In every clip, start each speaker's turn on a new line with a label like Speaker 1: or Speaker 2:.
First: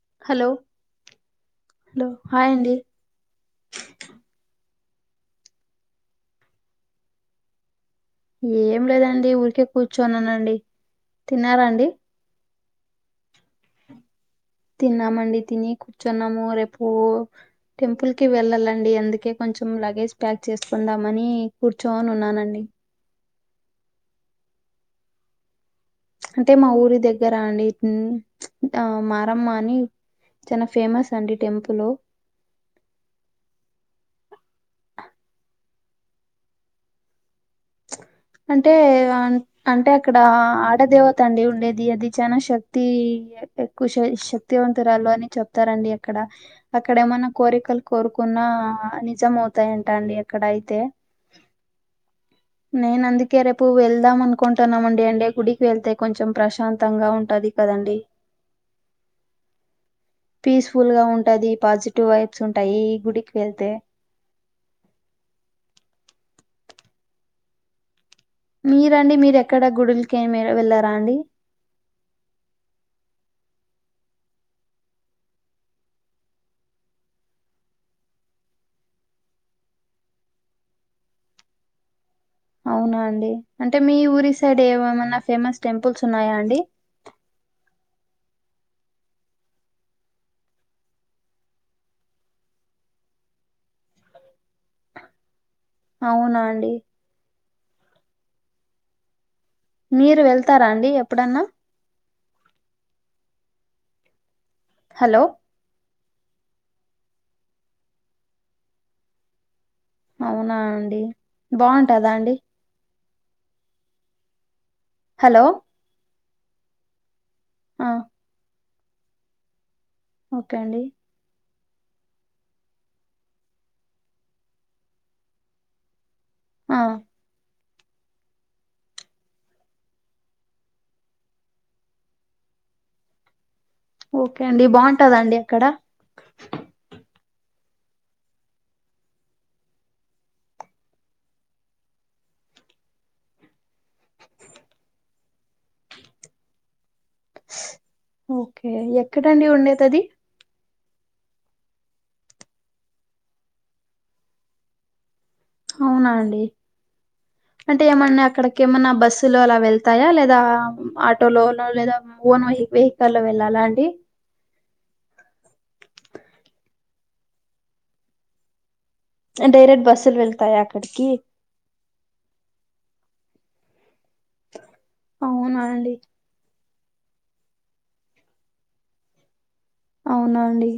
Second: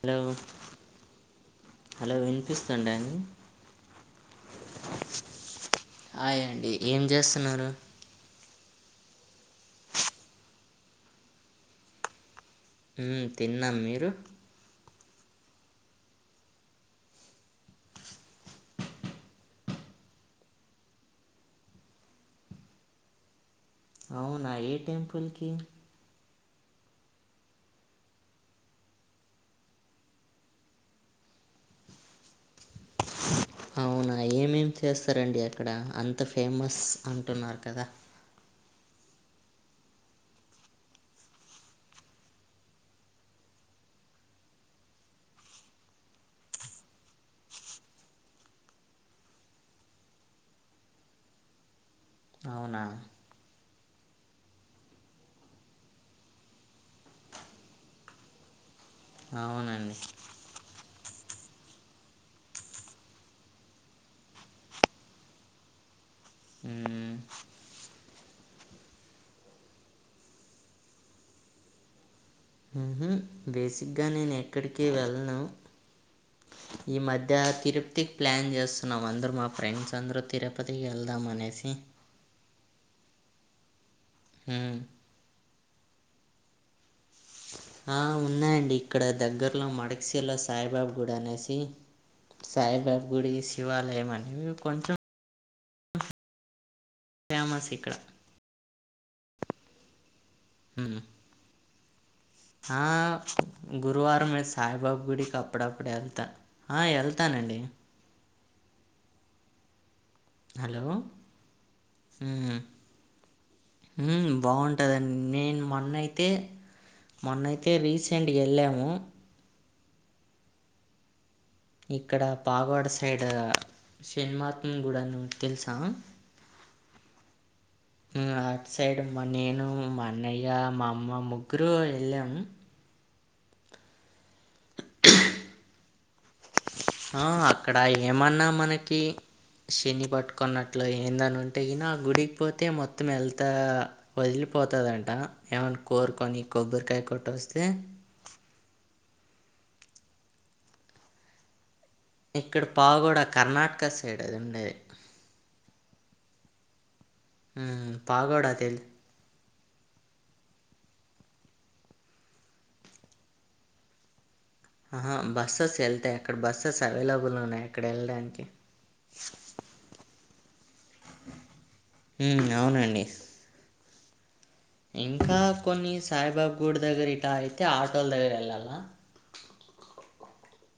Speaker 1: Hello hello వినిపిస్తుండ అండి. Hi అండి ఏం చేస్తున్నారు.
Speaker 2: ఏం లేదండి ఊరికే కూర్చోనినండి తిన్నారా అండి.
Speaker 1: ఉ తిన్నాం మీరు
Speaker 2: తిన్నా మండి తిని కూర్చొన్నము రేపు టెంపుల్ కి వెళ్ళాలండి అందుకే కొంచెం లగేజ్ ప్యాక్ చేసుకుందామని కూర్చోని ఉన్నానండి
Speaker 1: అవునా ఏ టెంపుల్కి
Speaker 2: అంటే మా ఊరి దగ్గర అండి ఆ మారమ్మ అని చానా ఫేమస్ అండి టెంపుల్
Speaker 1: అవునా ఏమేం చేస్తారండి అక్కడ అంత ఫేమస్ అంటున్నారు కదా
Speaker 2: అంటే ఆ అంటే అక్కడ ఆడదేవత అండి ఉండేది అది చనా శక్తి ఎక్కువ శ శక్తివంతురాలు అని చెప్తారండి అక్కడ అక్కడ ఏమన్నా కోరికలు కోరుకున్నా నిజంవుతాయంట అండి అక్కడ అయితే
Speaker 1: అవునా
Speaker 2: నేను అందు కే రేపు వెళ్దాం అనుకుంటున్నామండి అంటే గుడికి వెళ్తే కొంచెం ప్రశాంతంగా ఉంటది కదండి
Speaker 1: అవునండి
Speaker 2: పీస్ఫుల్ గా ఉంటది పాజిటివ్ వైబ్స్ ఉంటాయి ఈ గుడికి వెళ్తే
Speaker 1: హుమ్
Speaker 2: మీరండి మీరు ఎక్కడ గుడులుకి ఏం వెళ్ళరా అండి
Speaker 1: బేసిక్గా నేను ఎక్కడికి వెళ్ళను ఈ మధ్య తిరుప్తికి ప్లాన్ చేస్తున్నాం అందరు మా ఫ్రెండ్స్ అందరు తిరుపతికి వెళ్దాం అనేసి
Speaker 2: అవునా అండి అంటే మీ ఊరి సైడ్
Speaker 1: మ్మ్
Speaker 2: ఏమమన్నా ఫేమస్ టెంపుల్స్ ఉన్నాయా అండి
Speaker 1: ఆ ఉన్నాయండి ఇక్కడ దగ్గరలో మడక్సిీలో సాయిబాబ గుడనేసి సాయిబాబ గుడి శివాలయం అనేవి కొంచెం
Speaker 2: అవునా అండి
Speaker 1: ఫేమస్ ఇక్కడ
Speaker 2: మీరు వెళ్తారా అండి ఎప్పుడన్నా
Speaker 1: హ గురువారం మే సాయిబాబ
Speaker 2: హలో
Speaker 1: గుడి అప్పుడప్పుడు వెళ్తా ఆ వెళ్తానండి
Speaker 2: అవునా
Speaker 1: హలో
Speaker 2: అండి బాగుంటదా అండి
Speaker 1: ఉ బాగుంటదండి
Speaker 2: హలో
Speaker 1: నేను మొన్నయితే మొన్నయితే
Speaker 2: ఆ
Speaker 1: రీ సెంట్గా వెళ్ళాము
Speaker 2: ఓకే అండి
Speaker 1: ఇక్కడ పాగవాడ సైడ్ శనీమాతం గుడి తెలుసా
Speaker 2: ఆ
Speaker 1: అట్ సైడ్ మా నేను మా అన్నయ్య మా అమ్మ ముగ్గురు వెళ్ళాము
Speaker 2: ఓకే అండి బాగుంటాదండి అక్కడ
Speaker 1: ఆ అక్కడ ఏమన్నా మనకి శని బట్టుకున్నట్లు ఎందన్నంటే ఇనా గుడికి పోతే మొత్తం ఏళ్తా వదిలిపోతదంట ఏమ్న కోరుకొనీ కొబ్బరికాయి కొట్టొస్తే
Speaker 2: ఓకే ఎక్కడండి ఉండేదాది
Speaker 1: ఇక్కడ పావుగూడ కర్ణాటక సైడ్ అది ఉండేది
Speaker 2: అవునా అండి అంటే
Speaker 1: మ్మ్
Speaker 2: ఏమన్నా
Speaker 1: పాగోడ తెల్
Speaker 2: అక్కడకేమన్నా బస్సు లు అలా వెళ్తాయా లేదా ఆటోలోనో లేదా ఓన్ వె వెయికెల్లో వెళ్ళాలా అండి
Speaker 1: ఆహా బస్సెస్ ఏళ్తాయి అక్కడ బస్సెస్ అవైలబుల్ ఉన్నాయి అక్కడ వెళ్ళడానికి
Speaker 2: డైరెక్ట్ బస్సులు వెళ్తాయా అక్కడికి
Speaker 1: మ్మ్ అవునండి ఇంకా
Speaker 2: అవునా అండి
Speaker 1: కొన్ని సాయిబాబ్ గూడి దగ్గర గిట్ట ఆగితే ఆటో దగ్గర ఎల్లాల్ల్న
Speaker 2: అవునండి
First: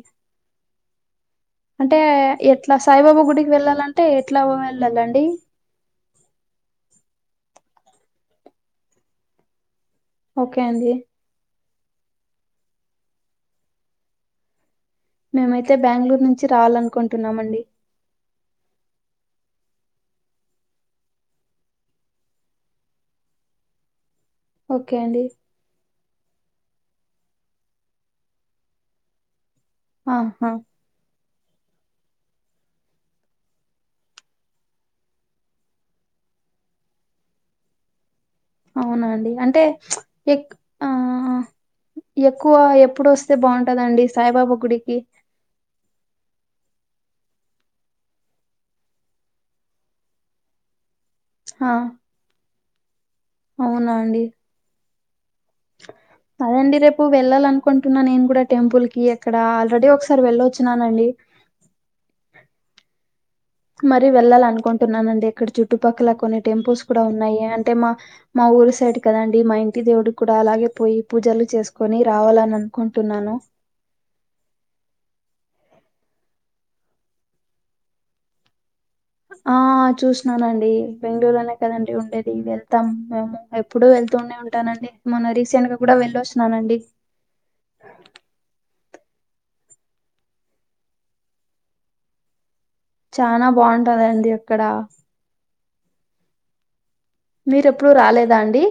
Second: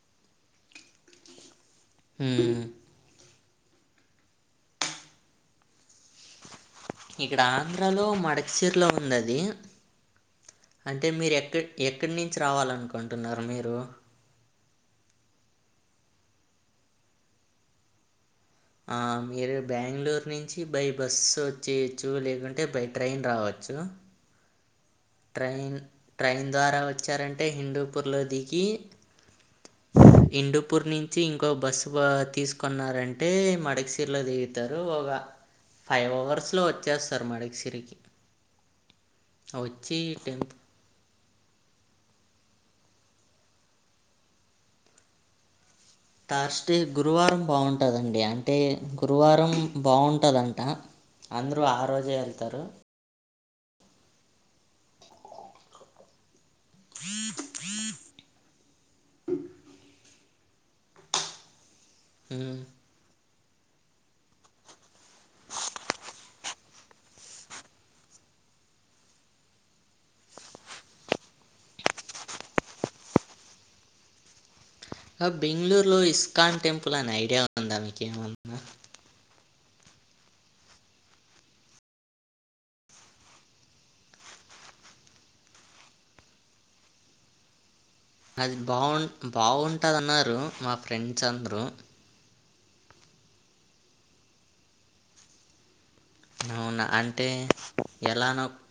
Speaker 2: అంటే
Speaker 1: మ్మ్
Speaker 2: ఎట్లా సాయిబాబా గుడికి వెళ్ళాలంటే ఎట్లా వ వెళ్ళాలండి
Speaker 1: ఇక్కడ ఆంధ్రలో మడక్చర్లో ఉన్నది
Speaker 2: ఓకే అండి
Speaker 1: అంటే మీరు ఎక్కడ ఎక్కన్నించి రావాలన్కుంటున్నారు మీరు
Speaker 2: మేమైతే బ్యాంగ్ ళూరు నుంచి రావాలన్కుంటున్నామండి.
Speaker 1: ఆ మీరు బాంగ్ ళూరు నుంచి బై బస్సు ఒచ్చేయచ్చు లేకుంటే బై ట్రైన్ రావచ్చు
Speaker 2: ఓకే అండి
Speaker 1: ట్రైన్ ట్రైన్ ద్వారా వచ్చారంటే హిందూపూర్లో దిగి
Speaker 2: ఆహా!
Speaker 1: హిందూపూర్ని చ్చి ఇంకో బస్సు వ తీసుకున్నారంటే మడికశిరిలో దిగుతారు ఒగా ఫైవ్ అవర్స్ లో వచ్చేస్తారు మడిస్కిరికి
Speaker 2: అవునండి అంటే ఎక్
Speaker 1: టెంప్
Speaker 2: ఆ హాఎక్కువ ఎప్పుడు ఒస్తే బాగుంటదండి సాయిబాబా గుడికి
Speaker 1: థర్స్డే గురువారం బాగుంటదండి అంటే గురువారం బాగుంటదంట అందరూ ఆ రోజే ఎళ్తారు
Speaker 2: అవునా అండి పదండి రేపు వెల్లాలన్ కొంటున్న నేను కూడా టెంపుల్ కి అక్కడ ఆల్రెడీ ఒకసారి వెళ్ళొచ్చినా నండి
Speaker 1: మ్మ్
Speaker 2: మరి వెళ్లాల్ అనుకుంటున్నానండి ఇక్కడ చుట్టుపక్కల కొన్ని టెంపుల్స్ కూడా ఉన్నాయి. అంటే మా మా ఊరు సైట్ కద అండి మా ఇంటి దేవుడు కూడా అలాగే పోయి పూజలు చేసుకోని రావాలనీ అన్కుంటున్నాను.
Speaker 1: ఆ బెంగుళూరులో ఇస్కాన్ టెంపుల్ అనే ఐడియా ఉందా మీకేమన్నా
Speaker 2: ఆ చూస్నానండీ బెంగుళూరులోనే కదండి ఉండేది వెళ్తాం మేము ఎప్ ఎప్పుడు వెళ్తూనే ఉంటానండి మొన్న రీసెంట్ గా కూడా వెళ్ళొచ్చినా నండి
Speaker 1: అది బావన్ బాగుంటదన్నారు మా ఫ్రెండ్స్ అందరూ
Speaker 2: చానా బాగుంటందండి అక్కడ
Speaker 1: నౌన అంటే
Speaker 2: మీరెప్పుడు రాలేదా
Speaker 1: ఎలానో
Speaker 2: అండి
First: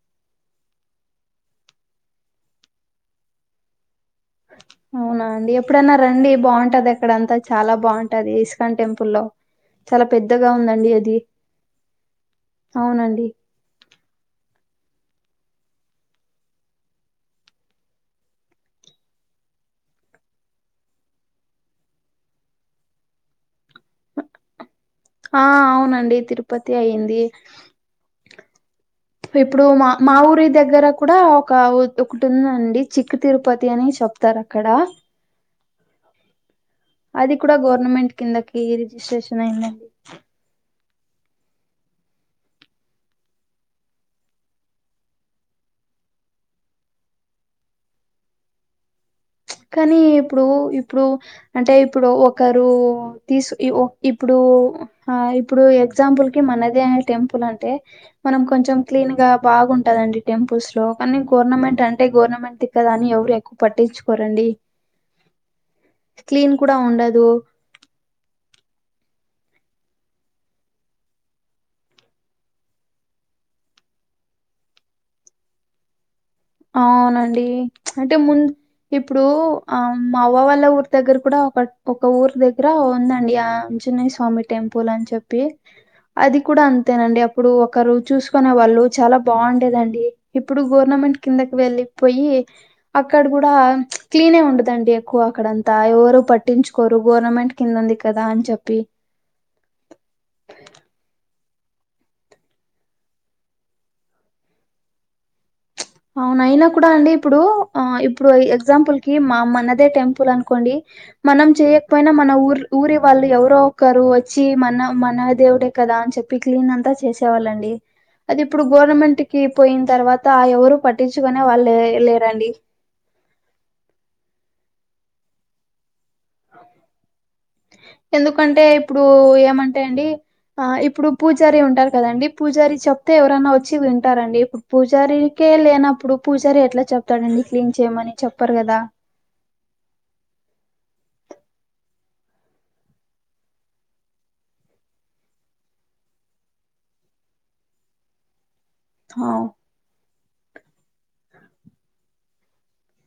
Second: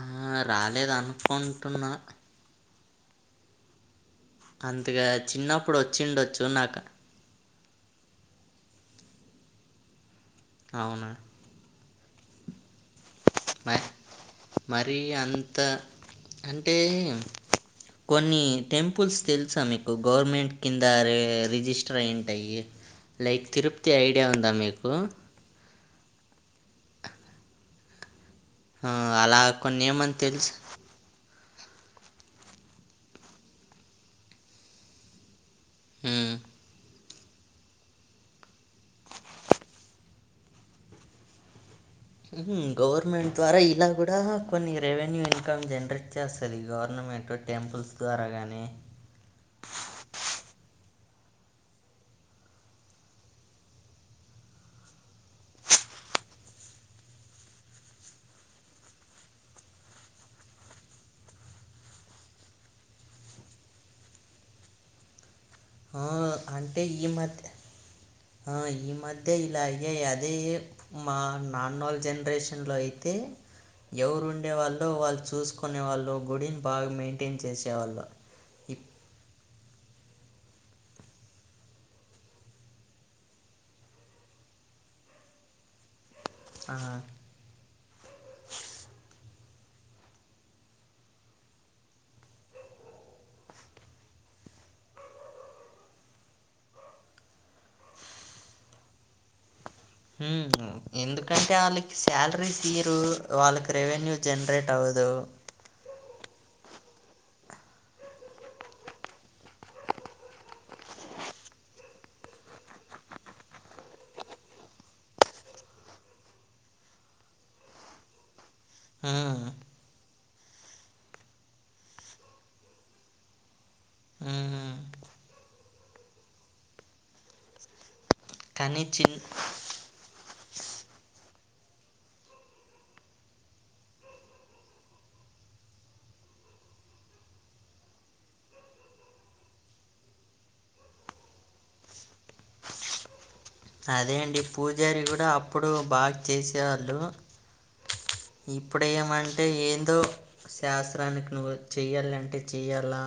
Speaker 1: ఆ రాలేదనుకుంటున్నా అంతగా
Speaker 2: అవునా అండి
Speaker 1: చిన్నప్పుడు
Speaker 2: ఎప్పుడైనా రండి
Speaker 1: వచ్చిండొచ్చు నాకు
Speaker 2: బాగుంటంది ఇక్కడంతా చాలా బాగుంటది ఇస్కాన్ టెంపుల్లో చాలా పెద్దగా ఉందండి
Speaker 1: అవునా?
Speaker 2: అది అవునండి
Speaker 1: మే మరీ అంత అంటే కొన్ని టెంపుల్స్ తెల్సా మీకు గవర్నమెంట్ కింద రే ఎ రిజిస్టర్ అయింటాయి లైక్ తిర్పత్తి ఐడియా ఉందా మీకు
Speaker 2: ఆ అవునండి తిరుపతి అయింది
Speaker 1: ఆ అలా
Speaker 2: ఇప్పుడు మా మా
Speaker 1: కొన్నేమన్నా
Speaker 2: ఊరి
Speaker 1: తెలుసా?
Speaker 2: దగ్గర కూడా ఒక ఉత్ ఒకటుందండి చిక్క తిరుపతి అని చెప్తారు అక్కడ
Speaker 1: ఊమ్
Speaker 2: అది కూడా గవర్నమెంట్ కిందకి రిజిస్ట్రేషన్ అయిందండి
Speaker 1: హుహు గవర్నమెంట్ ద్వారా ఇలా కూడా కొన్ని రెవెన్యూ ఇన్కమ్ జనరేట్ చేస్తది గవర్నమెంట్ టెంపుల్స్ ద్వారా గాని
Speaker 2: కానీ ఇప్పుడు ఇప్పుడు అంటే ఇప్పుడు ఒకరు తీసు ఇవో ఇప్పుడు ఆ ఇప్పుడు ఎగ్జాంపుల్ కి మనదే అనే టెంపుల్ అంటే మనం కొంచెం క్లీన్ గా బాగుంటదండి టెంపుల్స్ లో కానీ గవర్నమెంట్ అంటే గవర్నమెంట్ ది కదా అని ఎవరు ఎక్కు పట్టిచ్చుకోరా అండి
Speaker 1: ఆ అంటే ఈ మధ్య ఈ మధ్య ఇలాగే అదే మా నాన్నల జనరేషన్లో అయితే ఎవురు ఉండే వాళ్లు వాళ్ళు చూసుకునే వాళ్ళు గుడి
Speaker 2: ఆవునండి అంటే ముందు
Speaker 1: ఇప్
Speaker 2: ఇప్పుడు మా అమ్మ వల్ల ఊరి దగ్గర కూడా ఒక ఊరు దగ్గర ఉందండి ఆంజనేయస్వామి మమ్మీ టెంపుల్ అని చెప్పి అది కూడా
Speaker 1: ఆ,
Speaker 2: అంతేనండి అప్ప అప్పుడు ఒకరు చూసుకునే వాళ్ళు చాలా బాగుండేదండి ఇప్పుడు గవర్నమెంట కిందకి వెళ్ళిపొయ్యి అక్కడ కూడా క్లీన్ ఉండదండి ఎక్కువ అక్కడంతా ఎవరో పట్టించుకోరు గవర్నమెంట్ కింద ఉంది కదా అని చెప్పి
Speaker 1: హూమ్ ఎందుకంటే వాళ్ళకి శాలరీస్ ఇయ్యరు వాళ్ళకి రెవెన్యూ జనరేట్
Speaker 2: అవునైనా కూడా అండి ఇప్పుడు ఎగ్జాంపుల్ కి మనదే టెంపుల్ అనుకోండి మనం చేయకపోయినా మన ఊరు ఊరి వాళ్ళు ఎవరో ఒకరు వచ్చి మన మన దేవుడే కదా అని చెప్ క్లీన్ అంతా చేసేవాళ్లండి ఇప్పుడు గవర్నమెంట్ కి
Speaker 1: హ్మ్,
Speaker 2: పోయిన తర్వాత ఎవరు పట్టించుకునే వాళ్లు లేరండి
Speaker 1: హుంహు
Speaker 2: ఎందుకంటే
Speaker 1: కానీ
Speaker 2: ఇప్పుడు
Speaker 1: చిన్న
Speaker 2: ఏమంటే అండి ఆ ఇప్పుడూ పూజారి ఉంటారు కదండి పూజారి చెప్తే ఎవరైనా వచ్చి వింటారండీ పూజారికే లేనప్పుడు పూజారి ఎట్లా చెప్తాడు అండి క్లీన్ చేయమని చెప్పరు కదా
Speaker 1: అదేంటి పూజారి కూడా అప్పుడు బాగు చేసే వాళ్ళు
Speaker 2: అవు
Speaker 1: ఇప్పుడేమంటే ఏందో శాస్త్రానికి నువ్వు చెయ్యాలంటే చేయాలా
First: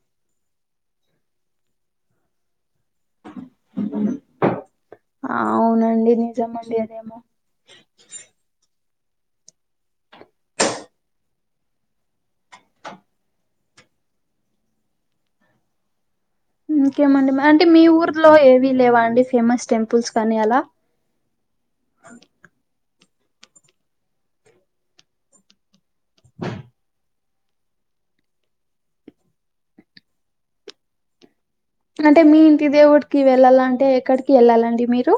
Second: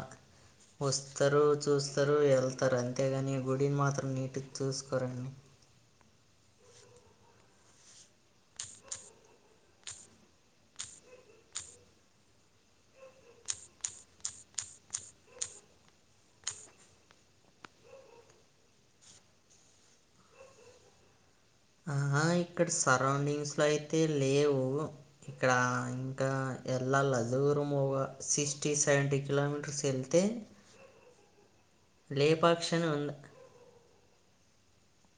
Speaker 1: వస్తారు చూస్తారు వెళ్తరు అంతేగాని గుడిని మాత్రం నీటిగా చూసుకోరు అండి
Speaker 2: అవునండి నిజంమండి అదే ఇంకేమండి మరి అంటే మీ ఊర్లో ఏమీ లేవండి ఫేమస్ టెంపుల్స్ కానీ అలా
Speaker 1: ఆ ఇక్కడ సరౌండింగ్ అయితే లేవు ఇక్కడ ఇంకా ఎల్లాల దూరము సిక్స్టీయ్ సెవెంటీ కిలోమీటర్స్ వెళ్తే
Speaker 2: అంటే మీ ఇంటి
Speaker 1: లేపాక్షి అని ఉంది
Speaker 2: దేవుడికి వెళ్ళాలంటే ఎక్కడికి వెళ్ళాలండి మీరు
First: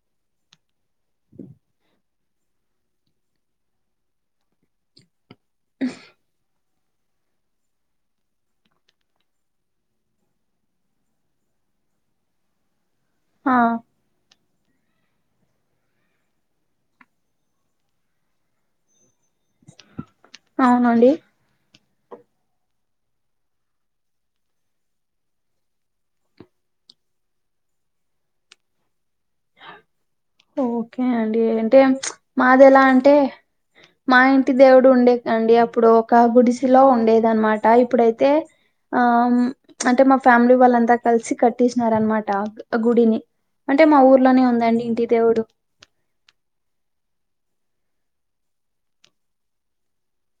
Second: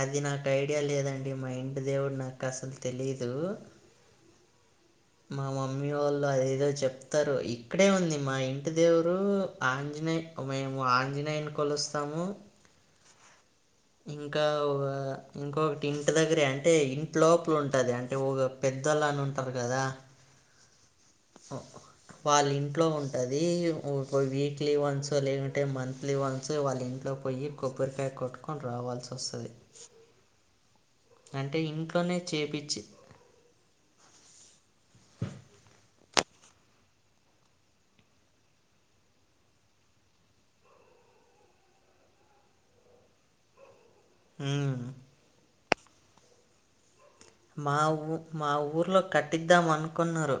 Speaker 1: అది నాకు ఐడియా లేదండి మా ఇంటి దేవుడు నాకు అసలు తెలీదు మా మమ్మీ వాళ్ళ ఏదో చెప్పు తరు ఇక్కడే ఉంది మా ఇంటిదేవరు ఆంజనేయ మేము ఆంజనేయుని కొలుస్తాము
Speaker 2: ఆ
Speaker 1: ఇంకా ఇంకొకటి ఇంటి దగ్గర అంటే ఇంట్లోపల ఉంటది అంటే ఒక పెద్దలను ఉంటారు కదా
Speaker 2: అవునండి
Speaker 1: ఒప్పుకో వాళ్ళింట్లో ఉంటది వీక్లీ వన్స్ లేదంటే మంత్లీ వన్స్ వాళ్ళ ఇంట్లో పోయ్యి కొబ్బరికాయ కొట్టుకొని రావల్సి వస్తది
Speaker 2: ఓకే అండి అంటే
Speaker 1: ఇంట్లోనే
Speaker 2: మాది
Speaker 1: చేపిచ్చి
Speaker 2: ఎలా అంటే మా ఇంటి దేవుడు ఉండే కండి అప్పుడు ఒక గుడిసెలో ఉండేది అనమాట ఇప్పుడైతే ఆ అంటే మా ఫ్యామిలీ వాళ్ళంతా కలిసి కట్టేసినారు అనమాట గుడిని అంటే మా ఊర్లోనే
Speaker 1: హ్మ్.
Speaker 2: ఉందండి ఇంటి దేవుడు
Speaker 1: మా ఊ మా ఊర్లో కట్టిద్దాం అనుకున్నారు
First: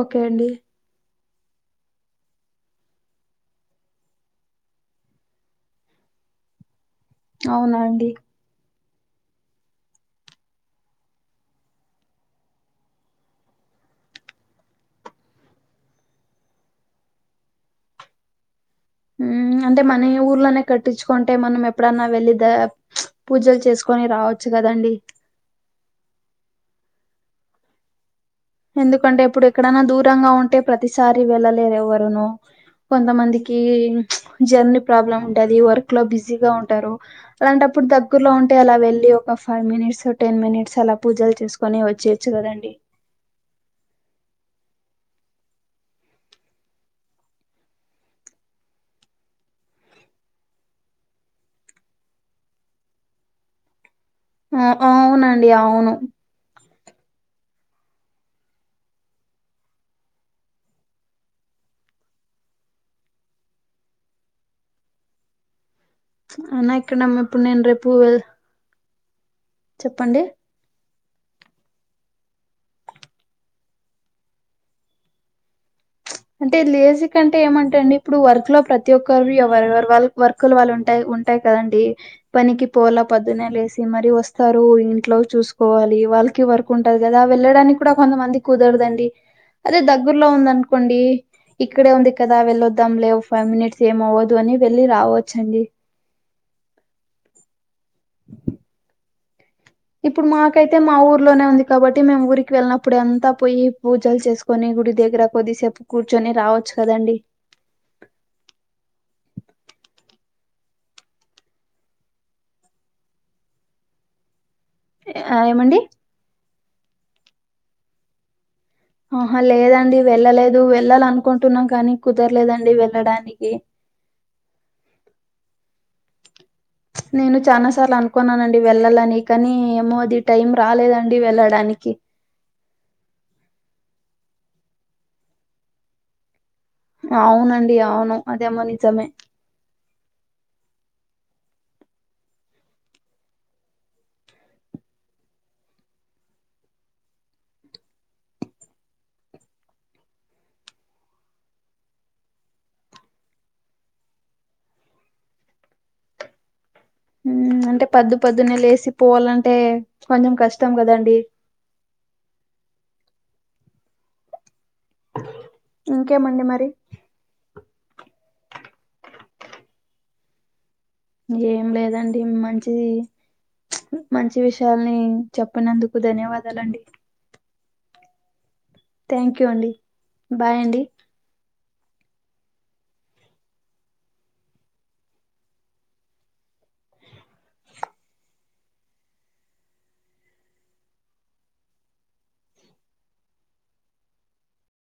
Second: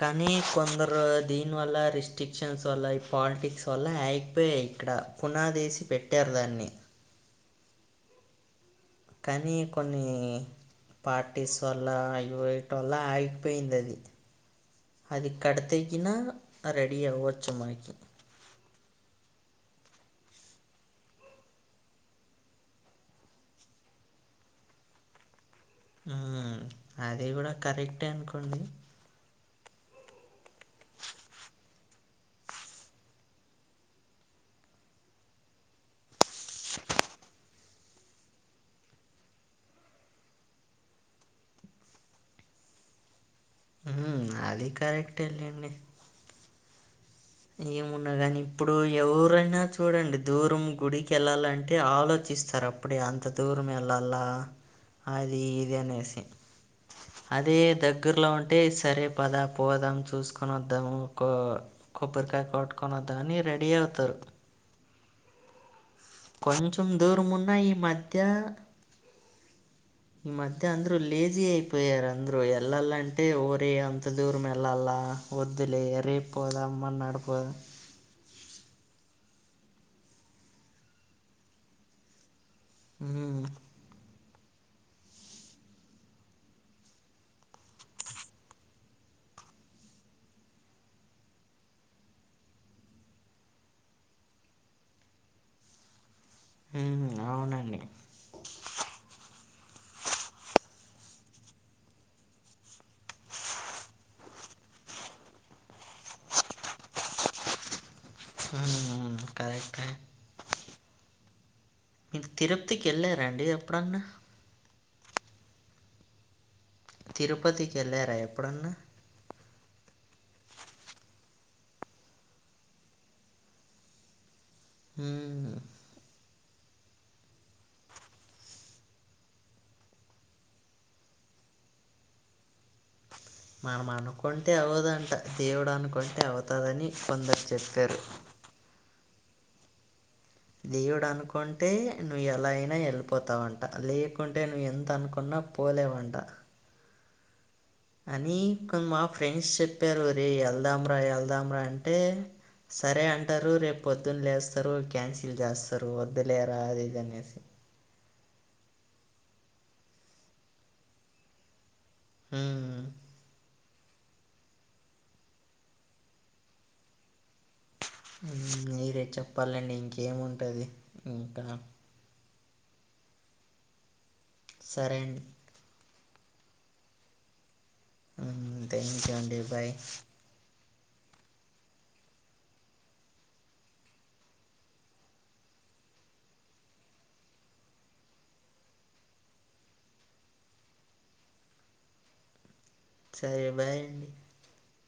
Speaker 2: ఓకే అండి
Speaker 1: కొందరు దీని వల్ల రిస్ట్రిక్షన్స్ వల్ల ఈ పాలిటిక్స్ వల్ల అయిపోయాయి ఇక్కడ పునాదేసి పె పెట్టారు దాన్ని
Speaker 2: అవున అండి
Speaker 1: కానీ కొన్నీ పార్టీస్ వల్ల ఇ యూత్ వల్ల ఆగిపోయింది అది అది కడితేగిన రెడీ అవ్వచ్చు మనకి
Speaker 2: ఉ అంటే మన ఊర్లోనే కట్టించుకుంటే మనం ఎప్పుడన్నా వెళ్ళిదా చ్ పూజలు చేసుకొని రావచ్చు గదండి
Speaker 1: ఆ అది గూడా కరెక్టే అనుకోండి
Speaker 2: ఎందుకంటే ఇప్పుడు ఎక్కడన్న దూరంగా ఉంటే ప్రతిసారి వెళ్ళలేరు ఎవరును కొంతమందికి జర్నీ ప్రాబ్లం ఉంటది వర్క్ లో బిజీ జీగా ఉంటారు అలాంటప్పుడు ద దగ్గరలో ఉంటే అలా వెళ్లి ఒక ఫైవ్ మినిట్స్ టెన్ మినిట్స్ అలా పూజలు చేసుకొని వచ్చేయచ్చు కదండి
Speaker 1: ఉ హు అది కరెక్టే లెండి ఏమున్నా గానీ ఇప్పుడు ఎవరైనా చూడండి దూరం గుడికి వెళ్ళాలంటే ఆలోచిస్తారు అప్పు అప్పుడు అంత దూరం వెళ్ళలా అది
Speaker 2: అవునండి
Speaker 1: ఇది
Speaker 2: అవును
Speaker 1: అనేసి అదే దగ్గరలో ఉంటే సరే పద పోదాం చూసుకొని వద్దాము ఒక కొబ్బరికాయ కొట్టుకొని వద్దామని రెడీ అవుతారు
Speaker 2: అనా
Speaker 1: కొంచం
Speaker 2: ఇక్కడ
Speaker 1: దూరం
Speaker 2: ఇప్పుడు
Speaker 1: ఉన్నా
Speaker 2: నేను
Speaker 1: ఈ
Speaker 2: రేపు
Speaker 1: మధ్య
Speaker 2: వెల్ చెప్పండి
Speaker 1: ఈ మధ్ ధ్య అందరూ లేజీ అయిపోయారు అందరుూ వెళ్ళాలంటే ఊరే అంత దూరం వెళ్ళాలా వద్దులే రేపు
Speaker 2: అంటే
Speaker 1: పోదాం
Speaker 2: లేజిక్
Speaker 1: మర్నాడు
Speaker 2: అంటే
Speaker 1: పోదాం
Speaker 2: ఏమంటా అండి ఇప్పుడు వర్క్ లో ప్రతి ఒక్కరు ఎవరెవరు వాళ్ళ వర్క్లు వాళ్ళు ఉంటాయి ఉంటాయి కదండి పనికి పోల
Speaker 1: మ్మ్
Speaker 2: పొద్దున లేసి మరి వస్ స్తారు ఇంట్లో చూసుకోవాలి వాళ్ళకి వర్క్ ఉంటది గదా వెళ్ళడానికి కూడా కొంతమందికి కుదరదండి అదే దగ్గర్లో ఉందనుకోండి ఇక్కడే ఉంది కదా వెళ్ళొద్దాం లేవు ఫైవ్ మినిట్స్ ఏమ అవ్వద్దు అని వెళ్లి రావచ్చండి
Speaker 1: ఉ అవునండి
Speaker 2: ఇప్పుడు మాకైతే మా ఊర్లోనే ఉంది కాబట్టి మేము ఊరికి వెళ్ళమ్ అప్పుడంతా పోయి పూజలు చేసుకొని గుడి దగ్గర కొద్దిసేపు కూర్చొని రావచ్చు కదండి
Speaker 1: ఆ హ కరెక్టే అండి మీ తిరుప్తికి వెళ్ళారండి ఎప్పుడన్నా
Speaker 2: ఏమండి
Speaker 1: తిరుపతికి వెళ్ళారా ఎప్పుడన్నా
Speaker 2: ఆహా లేదండి వెళ్ళలేదు వెళ్ళాల అనుకుంటున్నాం కానీ కుదరలేదండి వెళ్ళడానికి
Speaker 1: ఉమ్
Speaker 2: నేను చానా సార్లు అనుకున్నానండి వెళ్లాలని కానీ ఏమోది టైం రాలేదండి వెళ్ళడానికి
Speaker 1: మనం అనుకుంటే అవదంట దేవుడు అనుకుంటే అవుతదని
Speaker 2: అవునండి అవును అదేమో నిజమే
Speaker 1: దేవుడు అనుకుంటే నువ్వు ఎలా అయినా ఎళ్ళిపోతావంట లేకుంటే నీ ఎంత అనుకున్నా పోలేవంట అని కొ మా ఫ్రెండ్స్ సెప్పారు ఒరే ఎళ్దాంరా ఎళ్దాంరా అంటే సరే అంటారు రేపు పొద్దున లేస్తారు క్యాన్సిల్ చేస్తారు వద్దులేరా అది ఇది అని
Speaker 2: ఉమ్ అంటే పద్దు పొద్దునే లేసి పోవాలంటే కొంచం కష్టం గదండి
Speaker 1: ఉమ్
Speaker 2: ఇంకేమండి మరి
Speaker 1: మీరే చెప్పాలండి ఇంకేముంటది
Speaker 2: ఏం లేదండి మంచిది మంచి విషయాల్ని
Speaker 1: సరే అండి
Speaker 2: చెప్పినందుకు ధన్యవాదాలండి
Speaker 1: అయితే
Speaker 2: థ్యాంక్
Speaker 1: థ్యాంక్యూ
Speaker 2: యూ
Speaker 1: బాయ్
Speaker 2: అండి బాయ్ అండి
Speaker 1: సరే బాయ్